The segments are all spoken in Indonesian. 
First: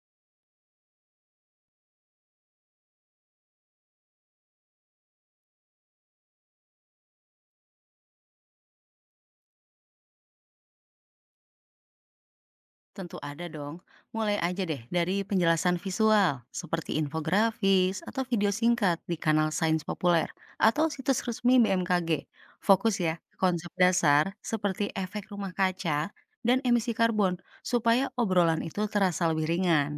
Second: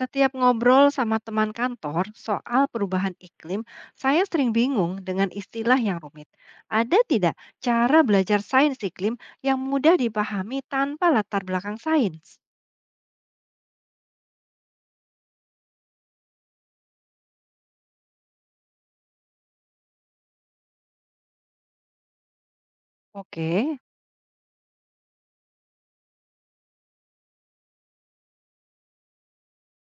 Setiap ngobrol sama teman kantor soal perubahan iklim, saya sering bingung dengan istilah yang rumit. Ada tidak cara belajar sains iklim yang mudah dipahami tanpa latar belakang sains? Tentu ada dong. Mulai aja deh dari penjelasan visual, seperti infografis atau video singkat di kanal Sains Populer atau situs resmi BMKG. Fokus ya ke konsep Oke. dasar seperti efek rumah kaca dan emisi karbon supaya obrolan itu terasa lebih ringan.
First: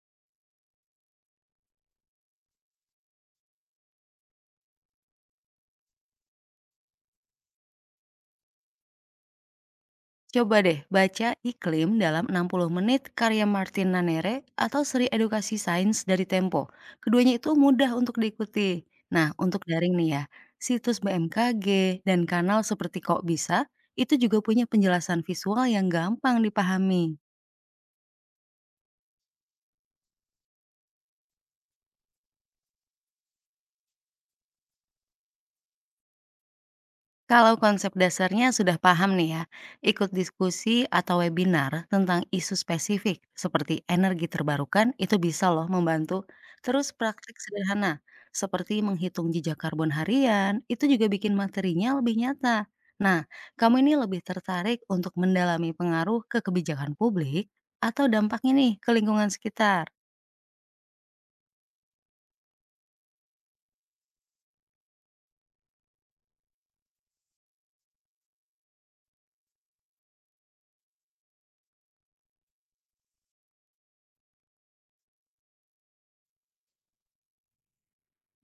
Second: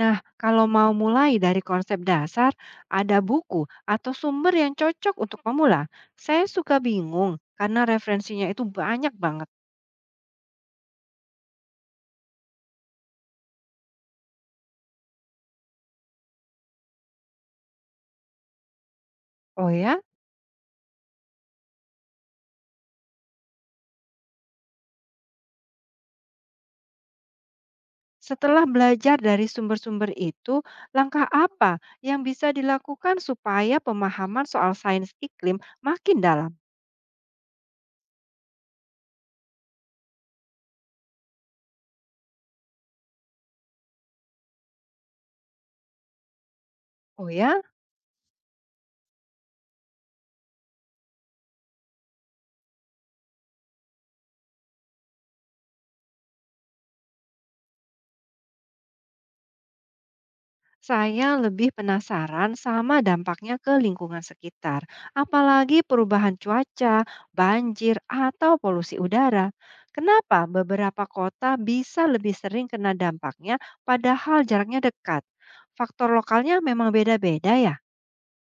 Nah, kalau mau mulai dari konsep dasar, ada buku atau sumber yang cocok untuk pemula. Saya suka bingung karena referensinya itu banyak banget. Coba deh baca Iklim dalam 60 menit karya Martin Nanere atau seri edukasi sains dari Tempo. Keduanya itu mudah untuk diikuti. Nah, untuk Oh daring ya? nih ya, situs BMKG dan kanal seperti Kok Bisa itu juga punya penjelasan visual yang gampang dipahami. Setelah belajar dari sumber-sumber itu, langkah apa yang bisa dilakukan supaya pemahaman soal sains iklim makin dalam? Kalau konsep dasarnya sudah paham nih ya, ikut diskusi atau webinar tentang isu spesifik seperti energi terbarukan itu bisa loh membantu. Terus Oh praktik ya, sederhana seperti menghitung jejak karbon harian itu juga bikin materinya lebih nyata. Nah, kamu ini lebih tertarik untuk mendalami pengaruh ke kebijakan publik atau dampaknya nih ke lingkungan sekitar? saya lebih penasaran sama dampaknya ke lingkungan sekitar, apalagi perubahan cuaca, banjir, atau polusi udara. Kenapa beberapa kota bisa lebih sering kena dampaknya, padahal jaraknya dekat? Faktor lokalnya memang beda-beda ya?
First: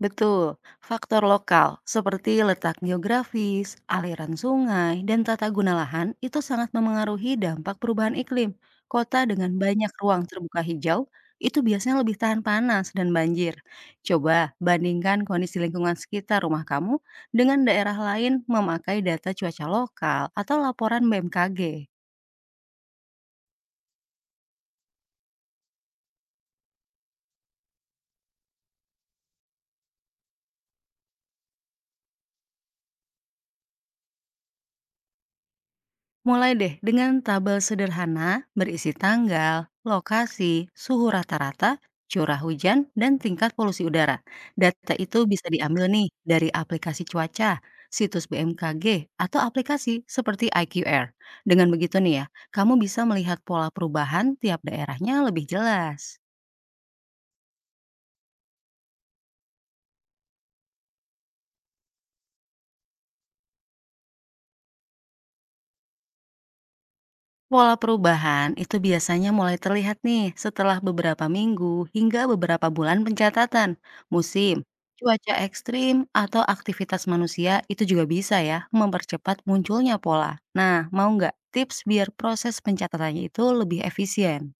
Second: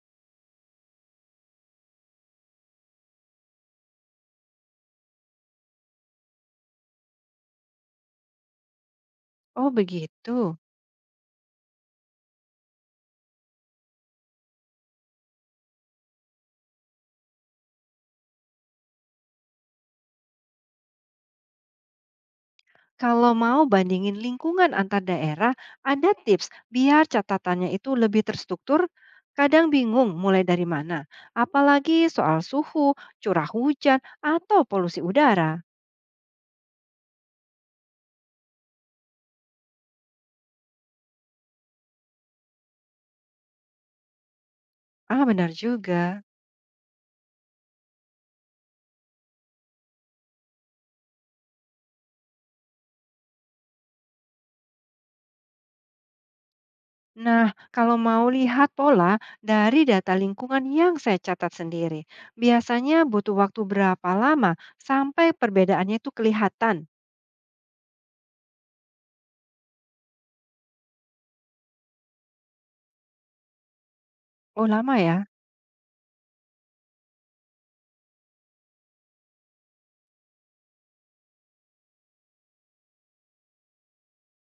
Betul, faktor lokal seperti letak geografis, aliran sungai, dan tata guna lahan itu sangat memengaruhi dampak perubahan iklim. Kota dengan Oh banyak ruang begitu. terbuka hijau itu biasanya lebih tahan panas dan banjir. Coba bandingkan kondisi lingkungan sekitar rumah kamu dengan daerah lain memakai data cuaca lokal atau laporan BMKG. Kalau mau bandingin lingkungan antar daerah, ada tips biar catatannya itu lebih terstruktur. Kadang bingung mulai dari mana, apalagi soal suhu, curah hujan, atau polusi udara. Mulai deh dengan tabel sederhana berisi tanggal, lokasi, suhu rata-rata, curah hujan, dan tingkat polusi udara. Data Ah, itu bisa benar diambil nih juga. dari aplikasi cuaca, situs BMKG, atau aplikasi seperti IQR. Dengan begitu nih ya, kamu bisa melihat pola perubahan tiap daerahnya lebih jelas. Nah, kalau mau lihat pola dari data lingkungan yang saya catat sendiri, biasanya butuh waktu berapa lama sampai perbedaannya itu kelihatan? Pola perubahan itu biasanya mulai terlihat nih setelah beberapa minggu hingga beberapa bulan pencatatan, musim, Oh, lama ya. cuaca ekstrim, atau aktivitas manusia itu juga bisa ya mempercepat munculnya pola. Nah, mau nggak tips biar proses pencatatannya itu lebih efisien?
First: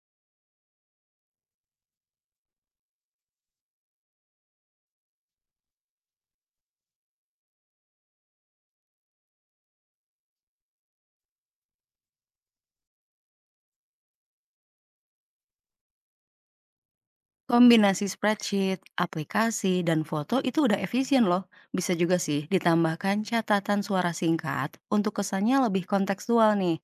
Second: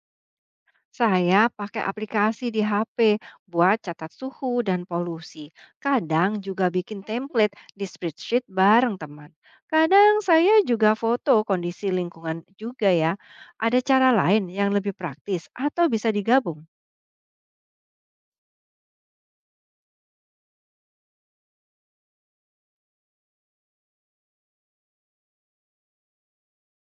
Saya pakai aplikasi di HP buat catat suhu dan polusi. Kadang juga bikin template di spreadsheet bareng teman. Kadang saya juga foto kondisi lingkungan juga ya. Ada cara lain yang lebih praktis atau bisa digabung. Kombinasi spreadsheet, aplikasi, dan foto itu udah efisien loh. Bisa juga sih ditambahkan catatan suara singkat untuk kesannya lebih kontekstual nih.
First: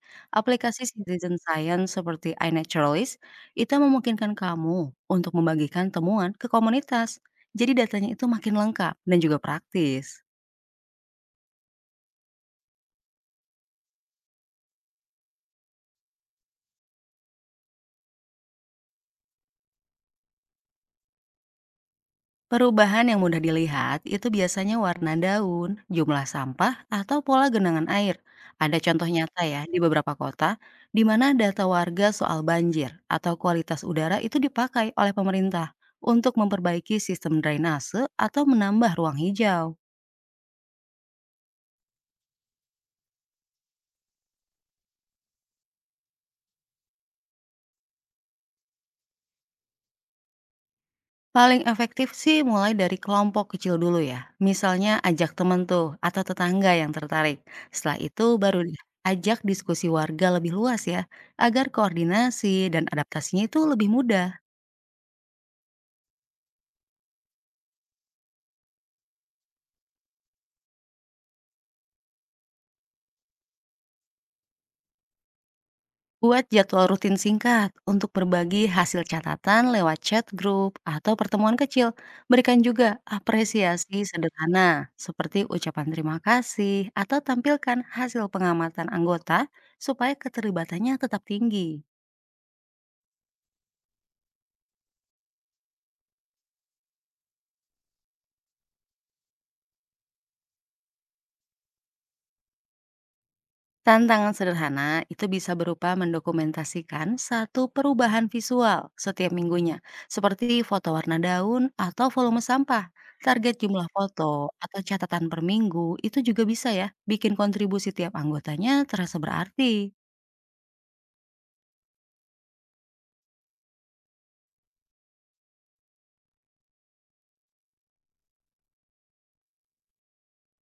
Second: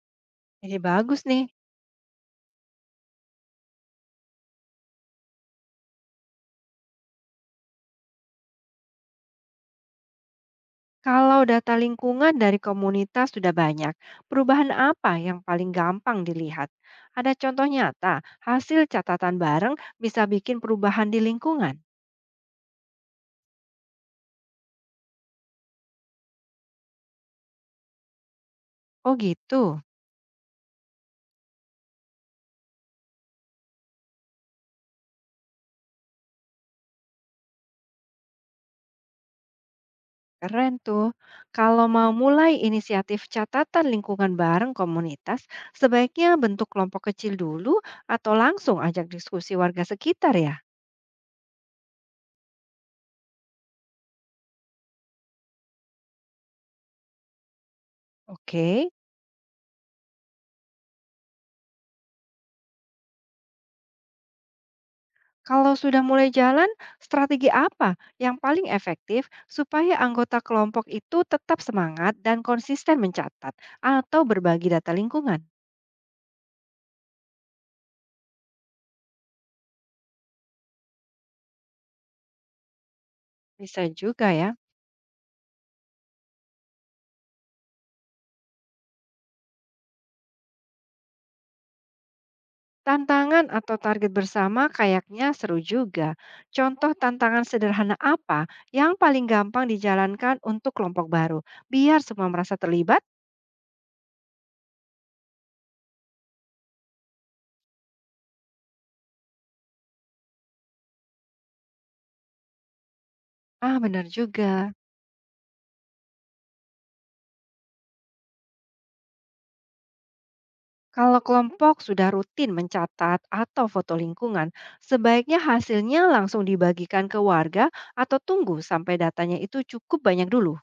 Ini Aplikasi bagus citizen nih. science seperti iNaturalist itu memungkinkan kamu untuk membagikan temuan ke komunitas. Jadi datanya itu makin lengkap dan juga praktis. Kalau data lingkungan dari komunitas sudah banyak, perubahan apa yang paling gampang dilihat? Ada contoh nyata, hasil catatan bareng bisa bikin perubahan di lingkungan. Perubahan yang mudah dilihat itu biasanya warna daun, jumlah sampah, atau pola genangan air. Ada contoh Oh nyata ya di gitu. beberapa kota di mana data warga soal banjir atau kualitas udara itu dipakai oleh pemerintah untuk memperbaiki sistem drainase atau menambah ruang hijau. Keren tuh. Kalau mau mulai inisiatif catatan lingkungan bareng komunitas, sebaiknya bentuk kelompok kecil dulu atau langsung ajak diskusi warga sekitar ya. Paling efektif sih mulai dari kelompok kecil dulu ya. Misalnya ajak temen tuh atau tetangga yang tertarik. Setelah itu baru deh Oke. ajak diskusi warga lebih luas ya, agar koordinasi dan adaptasinya itu lebih mudah. Kalau sudah mulai jalan, strategi apa yang paling efektif supaya anggota kelompok itu tetap semangat dan konsisten mencatat atau berbagi data lingkungan? Buat jadwal rutin singkat untuk berbagi hasil catatan lewat chat grup atau pertemuan kecil. Berikan juga Bisa apresiasi juga ya. sederhana seperti ucapan terima kasih atau tampilkan hasil pengamatan anggota supaya keterlibatannya tetap tinggi. Tantangan atau target bersama kayaknya seru juga. Contoh tantangan sederhana apa yang paling gampang dijalankan untuk kelompok baru? Biar semua merasa terlibat? Tantangan sederhana itu bisa berupa mendokumentasikan satu perubahan visual setiap minggunya, seperti foto warna daun atau volume sampah. Target Ah, jumlah benar foto juga. atau catatan per minggu itu juga bisa ya, bikin kontribusi tiap anggotanya terasa berarti. Kalau kelompok sudah rutin mencatat atau foto lingkungan, sebaiknya hasilnya langsung dibagikan ke warga atau tunggu sampai datanya itu cukup banyak dulu.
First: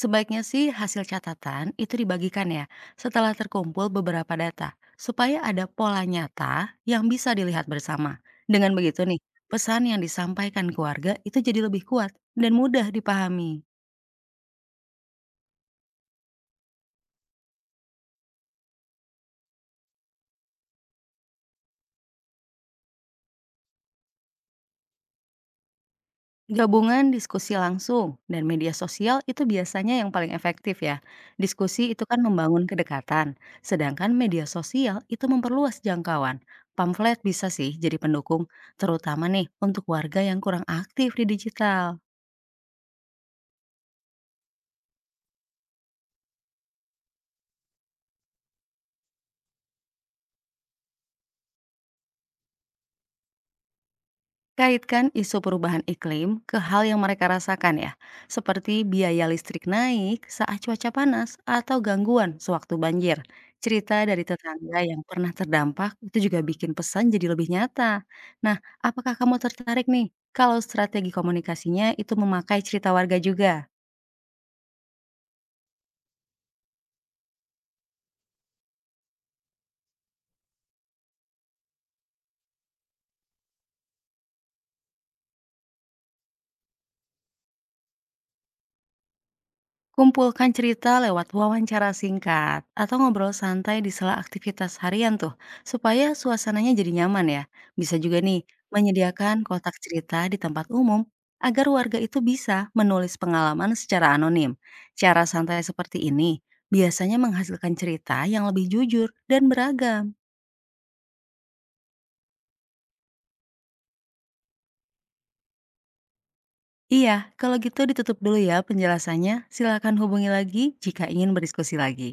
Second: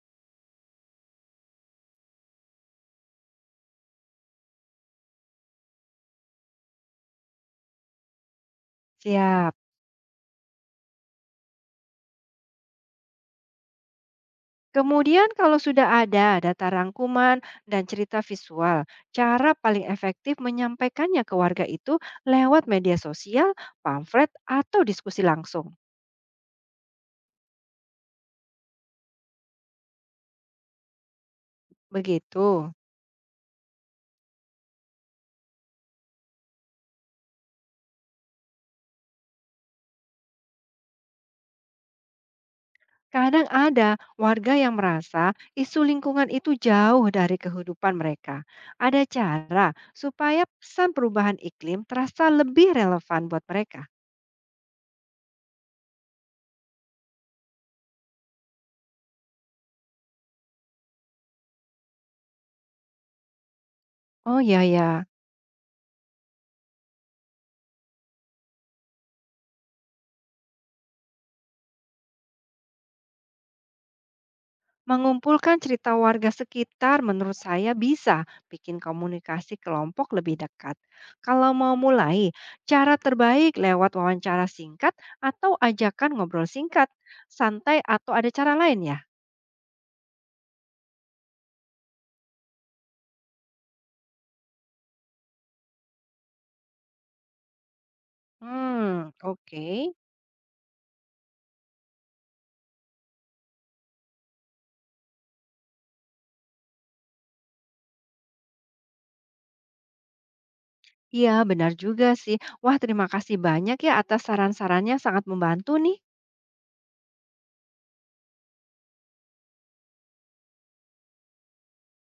Sebaiknya sih hasil catatan itu dibagikan ya setelah terkumpul beberapa data supaya ada pola nyata yang bisa dilihat bersama. Dengan begitu nih, Siap. pesan yang disampaikan keluarga itu jadi lebih kuat dan mudah dipahami. Kemudian kalau sudah ada data rangkuman dan cerita visual, cara paling efektif menyampaikannya ke warga itu lewat media sosial, pamflet, atau diskusi langsung. Gabungan diskusi langsung dan media sosial itu biasanya yang paling efektif ya. Diskusi itu kan membangun Begitu. kedekatan, sedangkan media sosial itu memperluas jangkauan. Pamflet bisa sih jadi pendukung, terutama nih untuk warga yang kurang aktif di digital. Kadang ada warga yang merasa isu lingkungan itu jauh dari kehidupan mereka. Ada cara supaya pesan perubahan iklim terasa lebih relevan buat mereka. Kaitkan isu perubahan iklim ke hal yang mereka rasakan ya, seperti biaya listrik naik saat cuaca panas atau gangguan sewaktu banjir. Cerita dari Oh iya tetangga yang ya, pernah terdampak itu juga bikin pesan jadi lebih nyata. Nah, apakah kamu tertarik nih kalau strategi komunikasinya itu memakai cerita warga juga? mengumpulkan cerita warga sekitar menurut saya bisa bikin komunikasi kelompok lebih dekat. Kalau mau mulai, cara terbaik lewat wawancara singkat atau ajakan ngobrol singkat, santai atau ada cara lain ya? Kumpulkan cerita lewat wawancara singkat atau ngobrol santai di sela aktivitas harian tuh, supaya suasananya jadi nyaman ya. Bisa juga nih Hmm, menyediakan oke. kotak cerita di tempat umum agar warga itu bisa menulis pengalaman secara anonim. Cara santai seperti ini biasanya menghasilkan cerita yang lebih jujur dan beragam. Iya, benar juga sih. Wah, terima kasih banyak ya atas saran-sarannya sangat membantu nih. Iya, kalau gitu ditutup dulu ya penjelasannya. Silakan hubungi lagi jika ingin berdiskusi lagi.